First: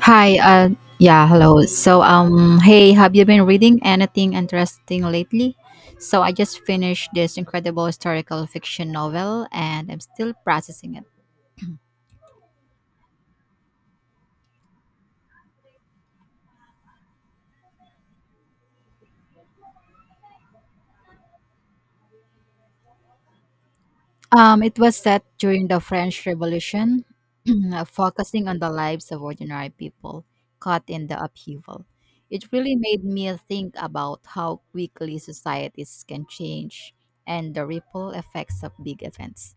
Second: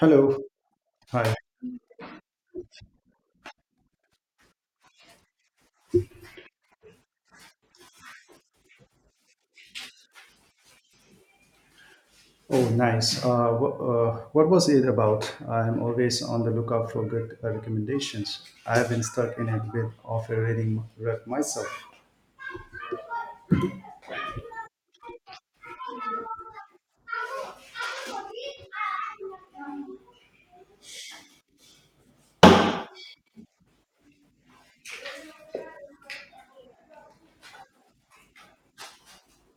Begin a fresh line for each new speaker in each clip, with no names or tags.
Hi, yeah,
Hi.
hello. Hey, have you been reading anything interesting lately? So, I just finished this incredible historical fiction novel, and I'm still processing it.
Oh, nice. What was it about? I'm always on the lookout for good recommendations. I have been stuck in a bit of a reading rut myself.
It was set during the French Revolution, focusing on the lives of ordinary people caught in the upheaval. It really made me think about how quickly societies can change and the ripple effects of big events.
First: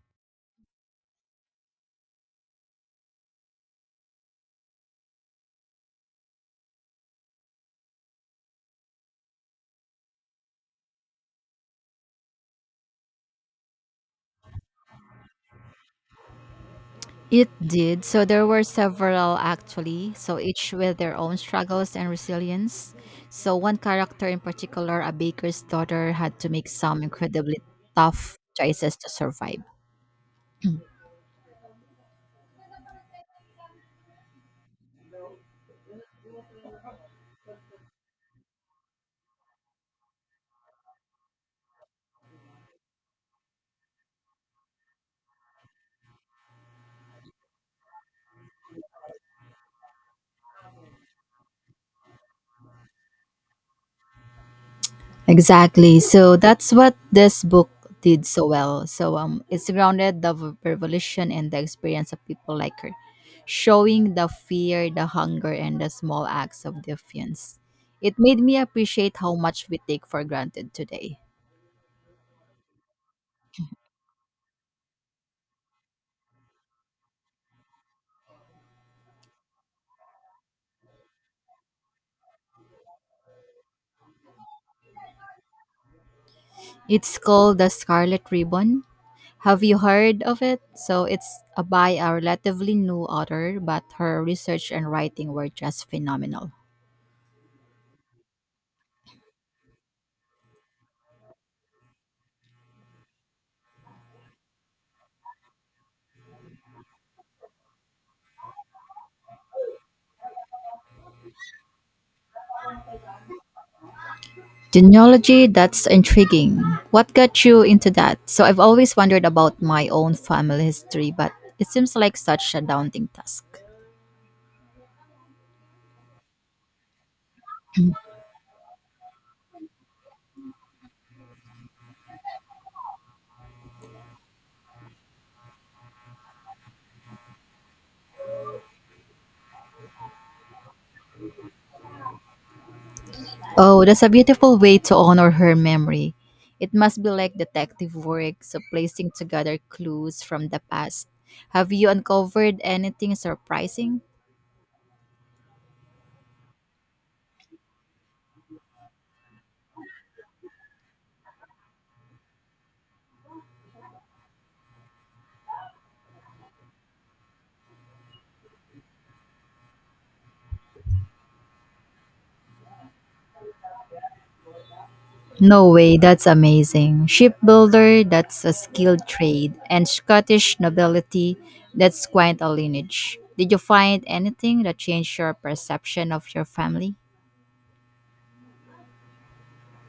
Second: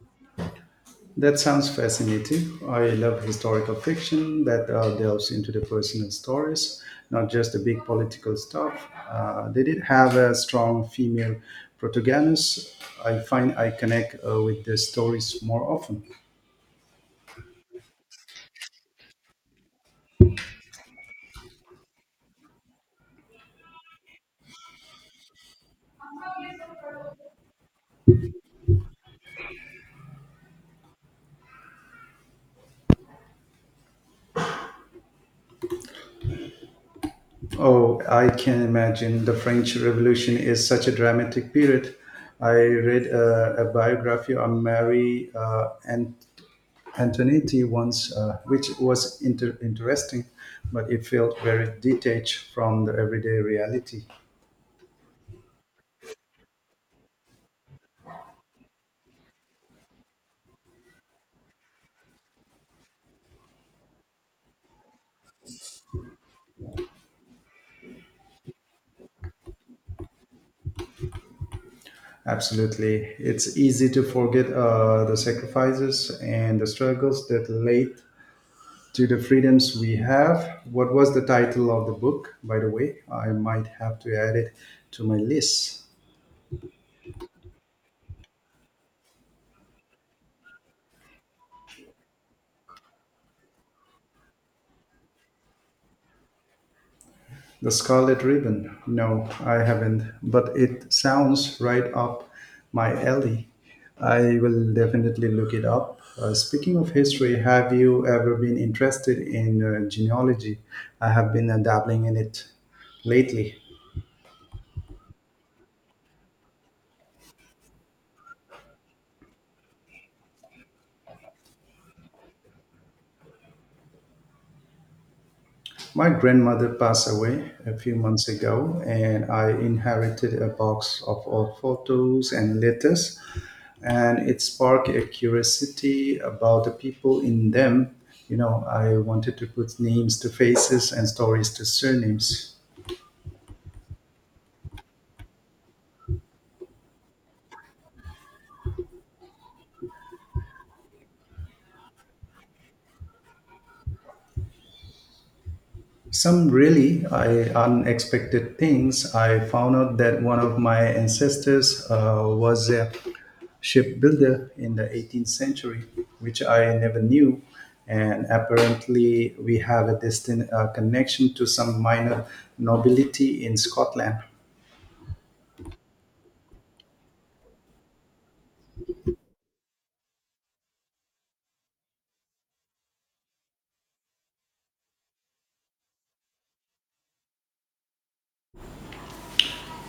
That sounds fascinating. I love historical fiction that delves into the personal stories, not just the big political stuff. They did have a strong female protagonist. I find I connect with the stories more often.
It did. So there were several actually, so each with their own struggles and resilience. So one character in particular, a baker's daughter, had to make some incredibly tough choices to survive.
Oh, I can imagine. The French Revolution is such a dramatic period. I read a biography on Mary Antoinette once, which was interesting, but it felt very detached from the everyday reality.
Exactly. So that's what this book did so well. It's grounded the revolution and the experience of people like her, showing the fear, the hunger, and the small acts of defiance. It made me appreciate how much we take for granted today.
Absolutely. It's easy to forget the sacrifices and the struggles that led to the freedoms we have. What was the title of the book, by the way? I might have to add it to my list.
It's called The Scarlet Ribbon. Have you heard of it? So it's a by a relatively new author, but her research and writing were just phenomenal.
The Scarlet Ribbon? No, I haven't, but it sounds right up my alley. I will definitely look it up. Speaking of history, have you ever been interested in genealogy? I have been dabbling in it lately.
Genealogy, that's intriguing. What got you into that? So, I've always wondered about my own family history, but it seems like such a daunting task.
My grandmother passed away a few months ago, and I inherited a box of old photos and letters, and it sparked a curiosity about the people in them. You know, I wanted to put names to faces and stories to surnames.
Oh, that's a beautiful way to honor her memory. It must be like detective work, so placing together clues from the past. Have you uncovered anything surprising?
Some really unexpected things. I found out that one of my ancestors was a shipbuilder in the 18th century, which I never knew. And apparently, we have a distant connection to some minor nobility in Scotland.
No way, that's amazing. Shipbuilder, that's a skilled trade, and Scottish nobility, that's quite a lineage. Did you find anything that changed your perception of your family?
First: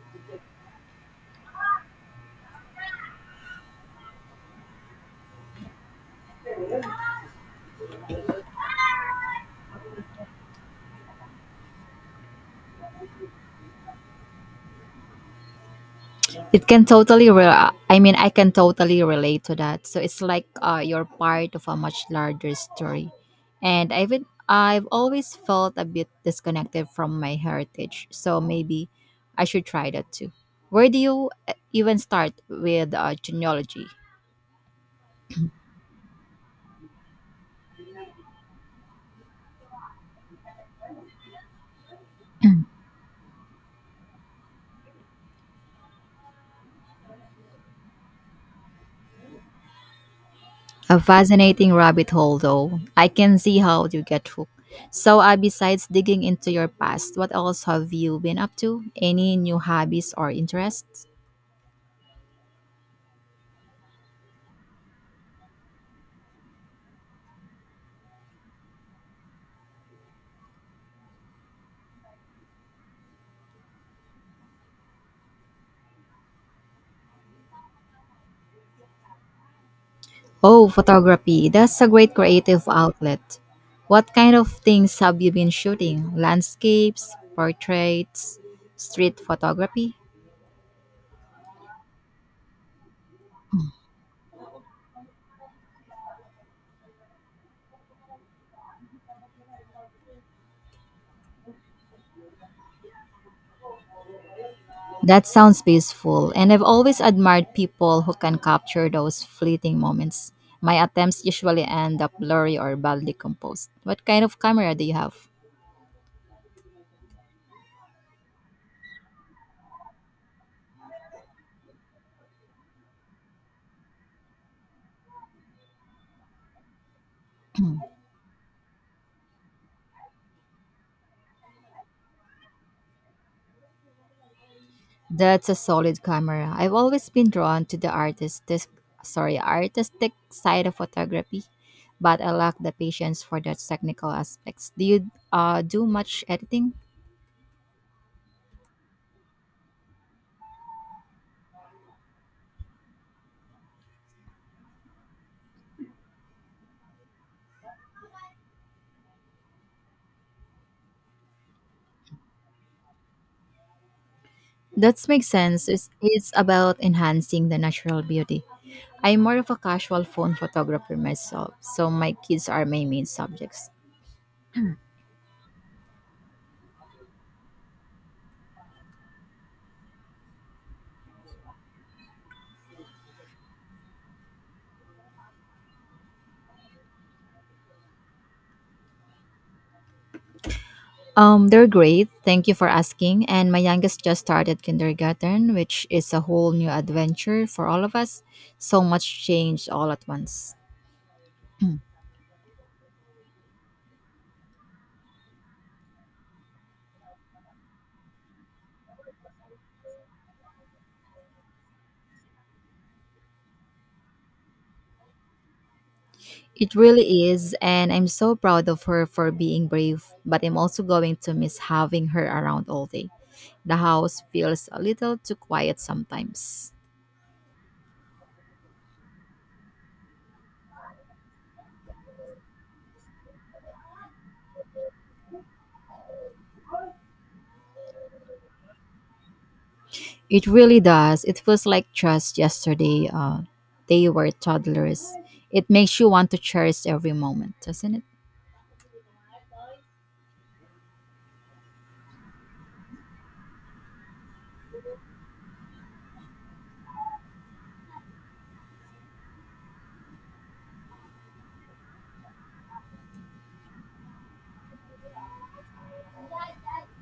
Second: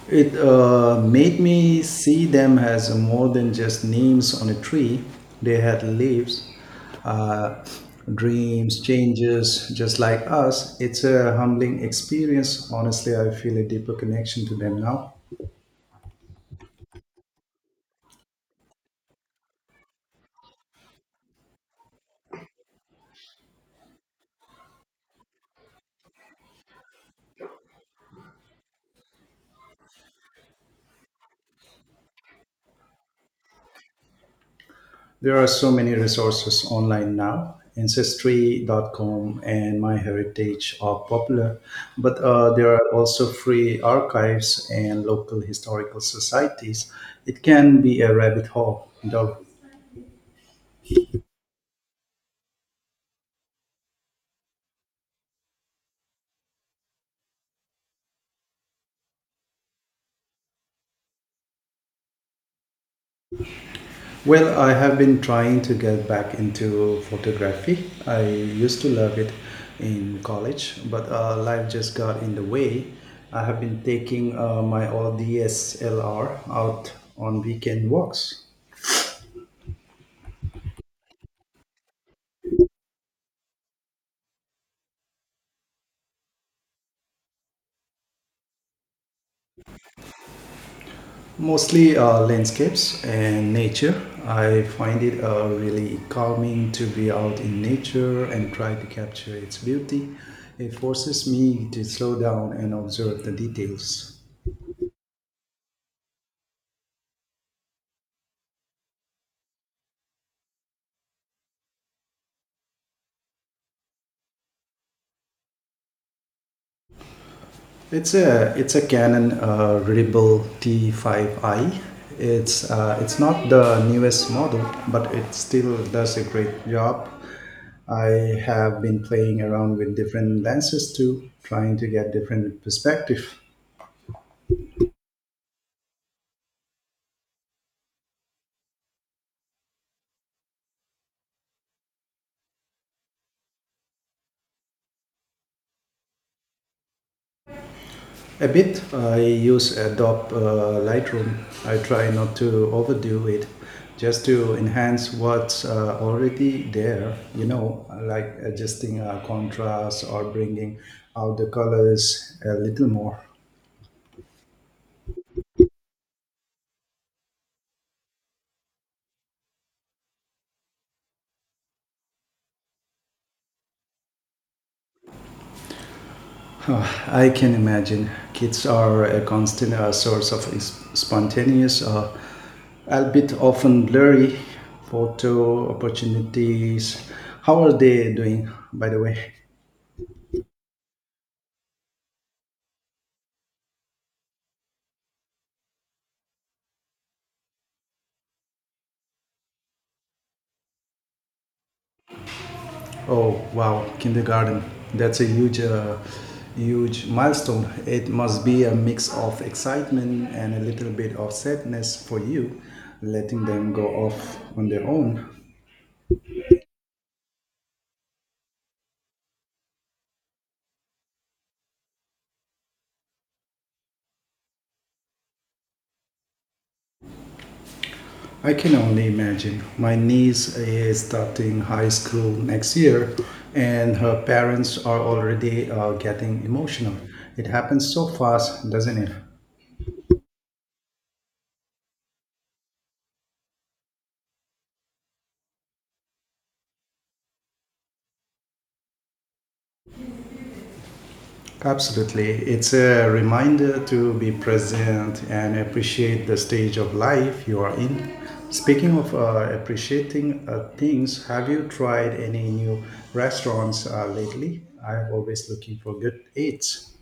It made me see them as more than just names on a tree. They had lives, uh, dreams, changes, just like us. It's a humbling experience. Honestly, I feel a deeper connection to them now.
It can totally, I mean, I can totally relate to that. So it's like you're part of a much larger story. And I've always felt a bit disconnected from my heritage. So maybe I should try that too. Where do you even start with genealogy?
There are so many resources online now. Ancestry. Dot com and MyHeritage are popular, but there are also free archives and local historical societies. It can be a rabbit hole, though.
A fascinating rabbit hole, though. I can see how you get hooked. So, besides digging into your past, what else have you been up to? Any new hobbies or interests?
Well, I have been trying to get back into photography. I used to love it in college, but life just got in the way. I have been taking my old DSLR out on weekend walks,
Oh, photography. That's a great creative outlet. What kind of things have you been shooting? Landscapes, portraits, street photography?
mostly landscapes and nature. I find it really calming to be out in nature and try to capture its beauty. It forces me to slow down and observe the details.
That sounds peaceful, and I've always admired people who can capture those fleeting moments. My attempts usually end up blurry or badly composed. What kind of camera do you have?
It's a Canon Rebel T5i. It's not the newest model, but it still does a great job. I have been playing around with different lenses too, trying to get different perspective.
That's a solid camera. I've always been drawn to the artistic, sorry, artistic side of photography, but I lack the patience for the technical aspects. Do you do much editing?
A bit. I use Adobe Lightroom. I try not to overdo it, just to enhance what's already there. You know, like adjusting contrast or bringing out the colors a little more.
That makes sense. It's about enhancing the natural beauty. I'm more of a casual phone photographer myself, so my kids are my main subjects.
Oh, I can imagine. Kids are a constant source of spontaneous, albeit often blurry, photo opportunities. How are they doing, by the way?
They're great. Thank you for asking. And my youngest just started kindergarten, which is a whole new adventure for all of us. So much change all at once.
Oh wow, kindergarten. That's a huge milestone. It must be a mix of excitement and a little bit of sadness for you letting them go off on their own.
It really is, and I'm so proud of her for being brave, but I'm also going to miss having her around all day. The house feels a little too quiet sometimes.
I can only imagine. My niece is starting high school next year and her parents are already getting emotional. It happens so fast, doesn't it?
It really does. It feels like just yesterday they were toddlers. It makes you want to cherish every moment, doesn't it?
Absolutely. It's a reminder to be present and appreciate the stage of life you are in. Speaking of appreciating things, have you tried any new restaurants lately? I'm always looking for good eats.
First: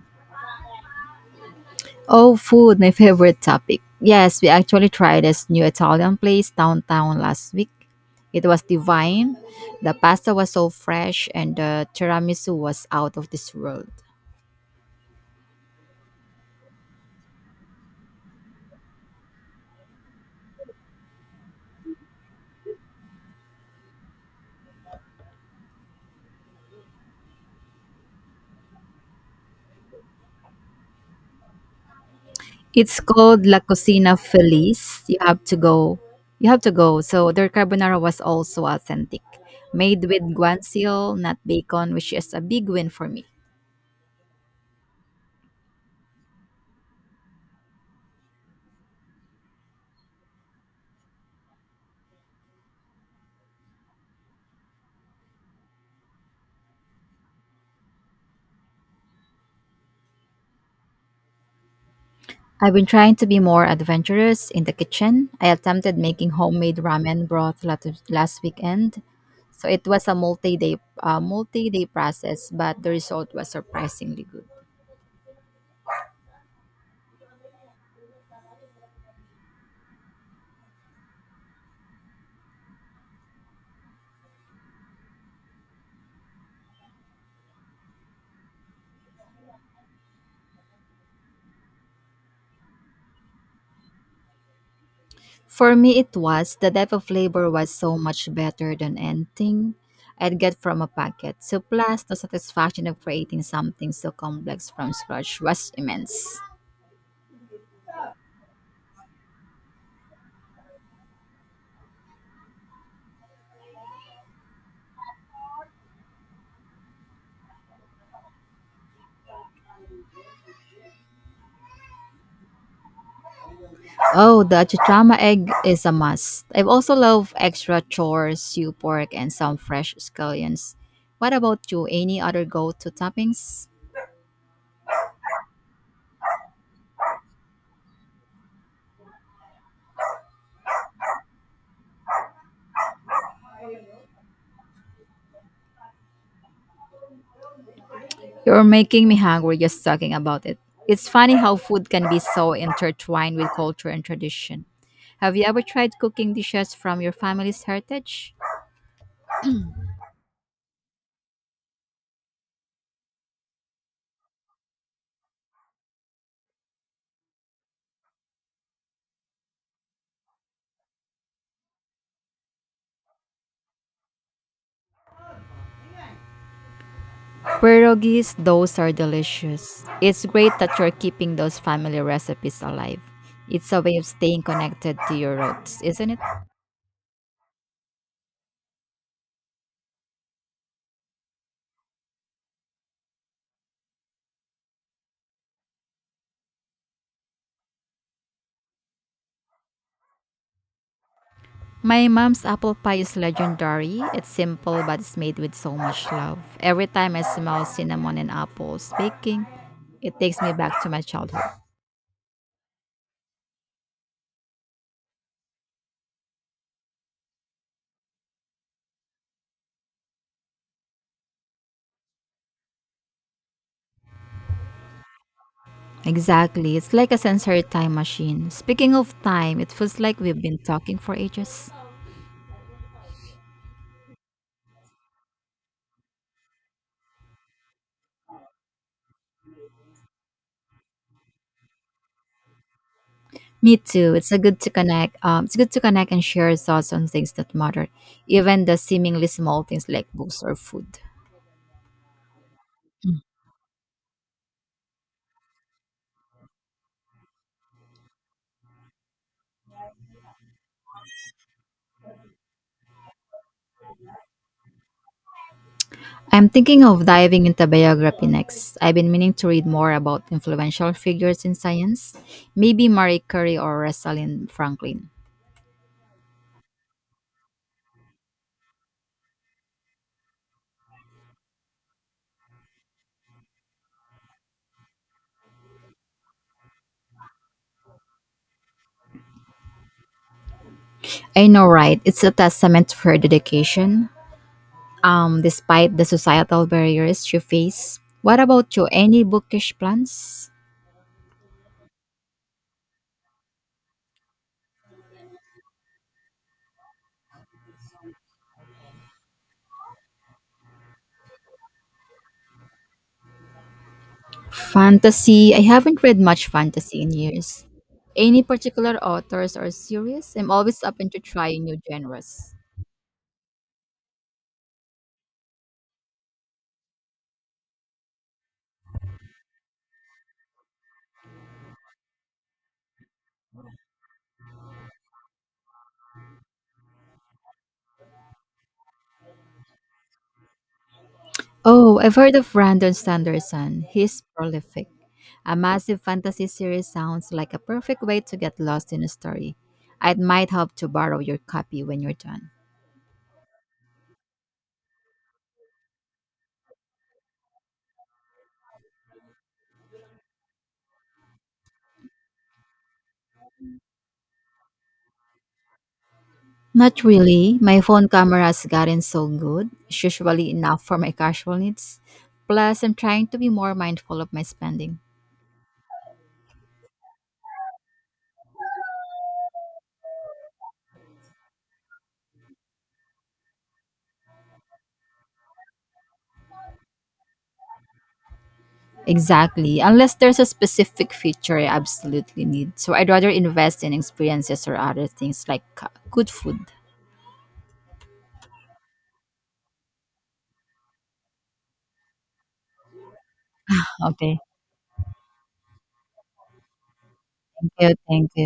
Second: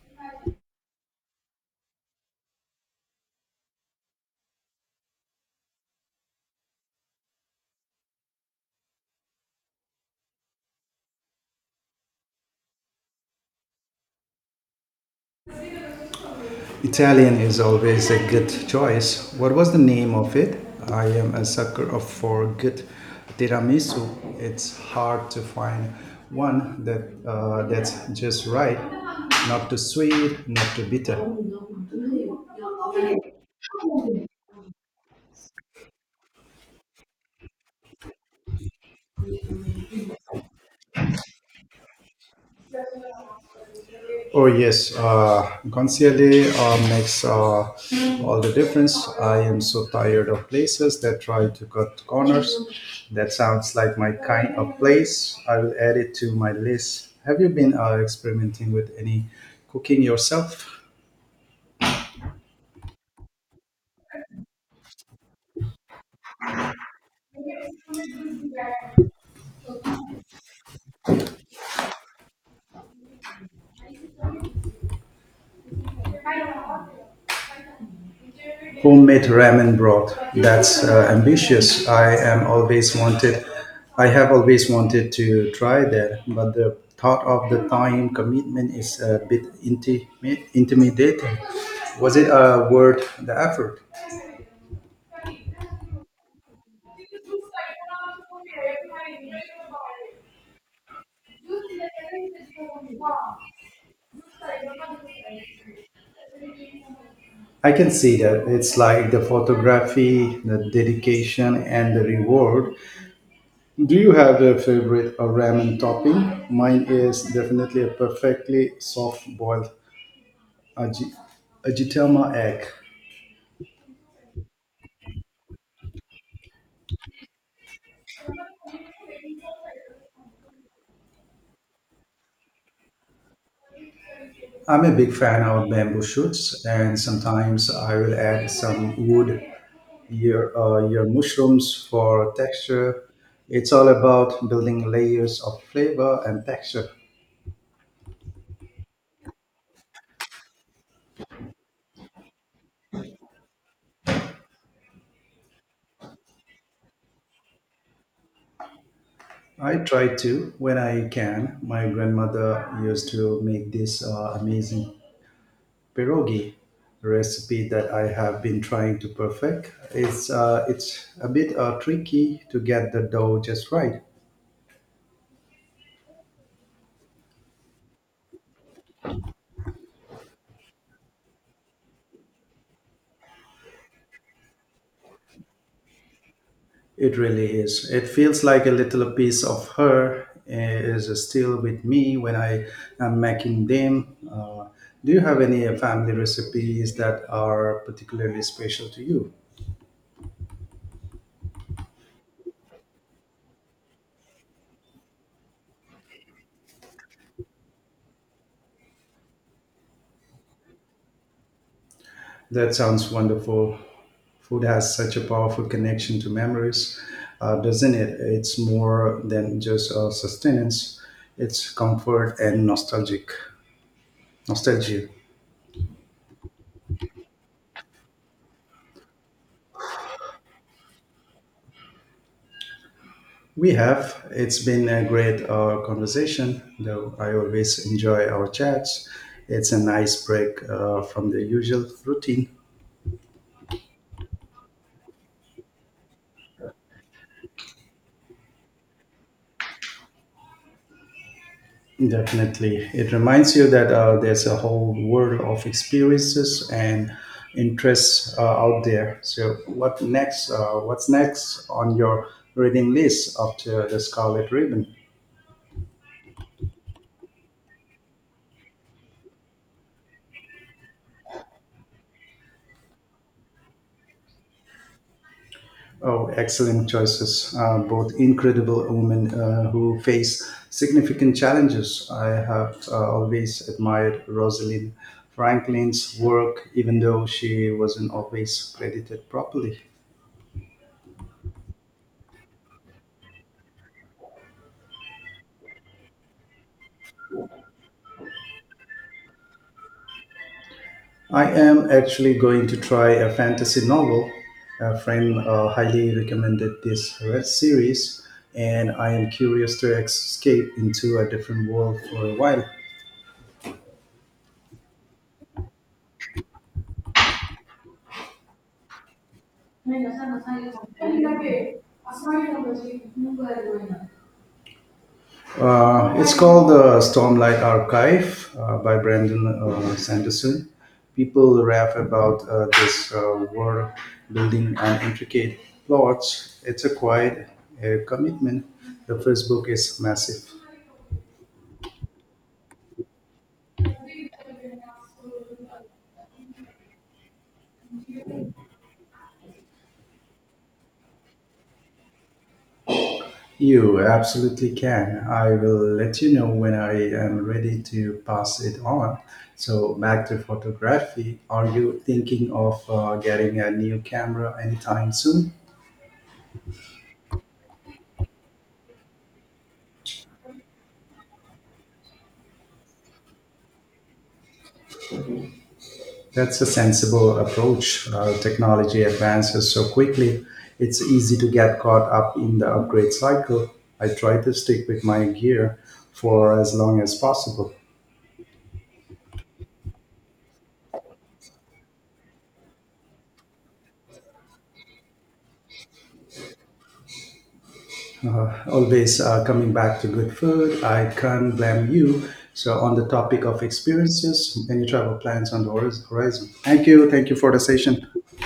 Oh, food, my favorite topic. Yes, we actually tried this new Italian place downtown last week. It was divine. The pasta was so fresh, and the tiramisu was out of this world.
Italian is always a good choice. What was the name of it? I am a sucker of for good tiramisu. It's hard to find one that that's just right, not too sweet, not too bitter.
It's called La Cucina Feliz. You have to go. You have to go. So their carbonara was also authentic, made with guanciale, not bacon, which is a big win for me.
Oh yes, guanciale makes all the difference. I am so tired of places that try to cut corners. That sounds like my kind of place. I will add it to my list. Have you been experimenting with any cooking yourself?
I've been trying to be more adventurous in the kitchen. I attempted making homemade ramen broth last weekend. So it was a multi-day process, but the result was surprisingly good.
Homemade ramen broth. That's ambitious. I am always wanted. I have always wanted to try that, but the thought of the time commitment is a bit intimidating. Was it worth the effort?
For me, it was. The depth of flavor was so much better than anything I'd get from a packet. So, plus the satisfaction of creating something so complex from scratch was immense.
I can see that. It's like the photography, the dedication, and the reward. Do you have a favorite ramen topping? Mine is definitely a perfectly soft boiled ajitama egg.
Oh, the chichama egg is a must. I also love extra chores, stew pork, and some fresh scallions. What about you? Any other go-to toppings?
I'm a big fan of bamboo shoots, and sometimes I will add some wood your mushrooms for texture. It's all about building layers of flavor and texture.
You're making me hungry just talking about it. It's funny how food can be so intertwined with culture and tradition. Have you ever tried cooking dishes from your family's heritage?
I try to when I can. My grandmother used to make this amazing pierogi recipe that I have been trying to perfect. It's a bit tricky to get the dough just right.
Pierogies, those are delicious. It's great that you're keeping those family recipes alive. It's a way of staying connected to your roots, isn't it?
It really is. It feels like a little piece of her is still with me when I am making them. Do you have any family recipes that are particularly special to you?
My mom's apple pie is legendary. It's simple, but it's made with so much love. Every time I smell cinnamon and apples baking, it takes me back to my childhood.
That sounds wonderful. Food has such a powerful connection to memories, doesn't it? It's more than just sustenance. It's comfort and nostalgic nostalgia.
Exactly. It's like a sensory time machine. Speaking of time, it feels like we've been talking for ages.
We have. It's been a great conversation, though I always enjoy our chats. It's a nice break from the usual routine.
Me too. It's a good to connect. It's good to connect and share thoughts on things that matter, even the seemingly small things like books or food.
Definitely. It reminds you that there's a whole world of experiences and interests out there. So, what next? What's next on your reading list after the Scarlet Ribbon?
I'm thinking of diving into biography next. I've been meaning to read more about influential figures in science, maybe Marie Curie or Rosalind Franklin.
Oh, excellent choices. Both incredible women who face significant challenges. I have always admired Rosalind Franklin's work, even though she wasn't always credited properly.
I know, right? It's a testament to her dedication, despite the societal barriers you face. What about you? Any bookish plans?
I am actually going to try a fantasy novel. A friend highly recommended this series, and I am curious to escape into a different world for a while.
Fantasy. I haven't read much fantasy in years. Any particular authors or series? I'm always open to trying new genres.
It's called the Stormlight Archive by Brandon Sanderson. People rap about this world building and intricate plots. It's a quiet commitment. The first book is massive.
Oh, I've heard of Brandon Sanderson. He's prolific. A massive fantasy series sounds like a perfect way to get lost in a story. I might have to borrow your copy when you're done.
You absolutely can. I will let you know when I am ready to pass it on. So, back to photography. Are you thinking of getting a new camera anytime soon?
Not really. My phone camera's gotten so good. It's usually enough for my casual needs. Plus, I'm trying to be more mindful of my spending.
That's a sensible approach. Technology advances so quickly, it's easy to get caught up in the upgrade cycle. I try to stick with my gear for as long as possible.
Exactly. Unless there's a specific feature I absolutely need. So I'd rather invest in experiences or other things like good food.
Always Coming back to good food, I can't blame you. So, on the topic of
Okay.
experiences, any travel plans on the horizon? Thank you. Thank you for the
Thank you.
session.
Thank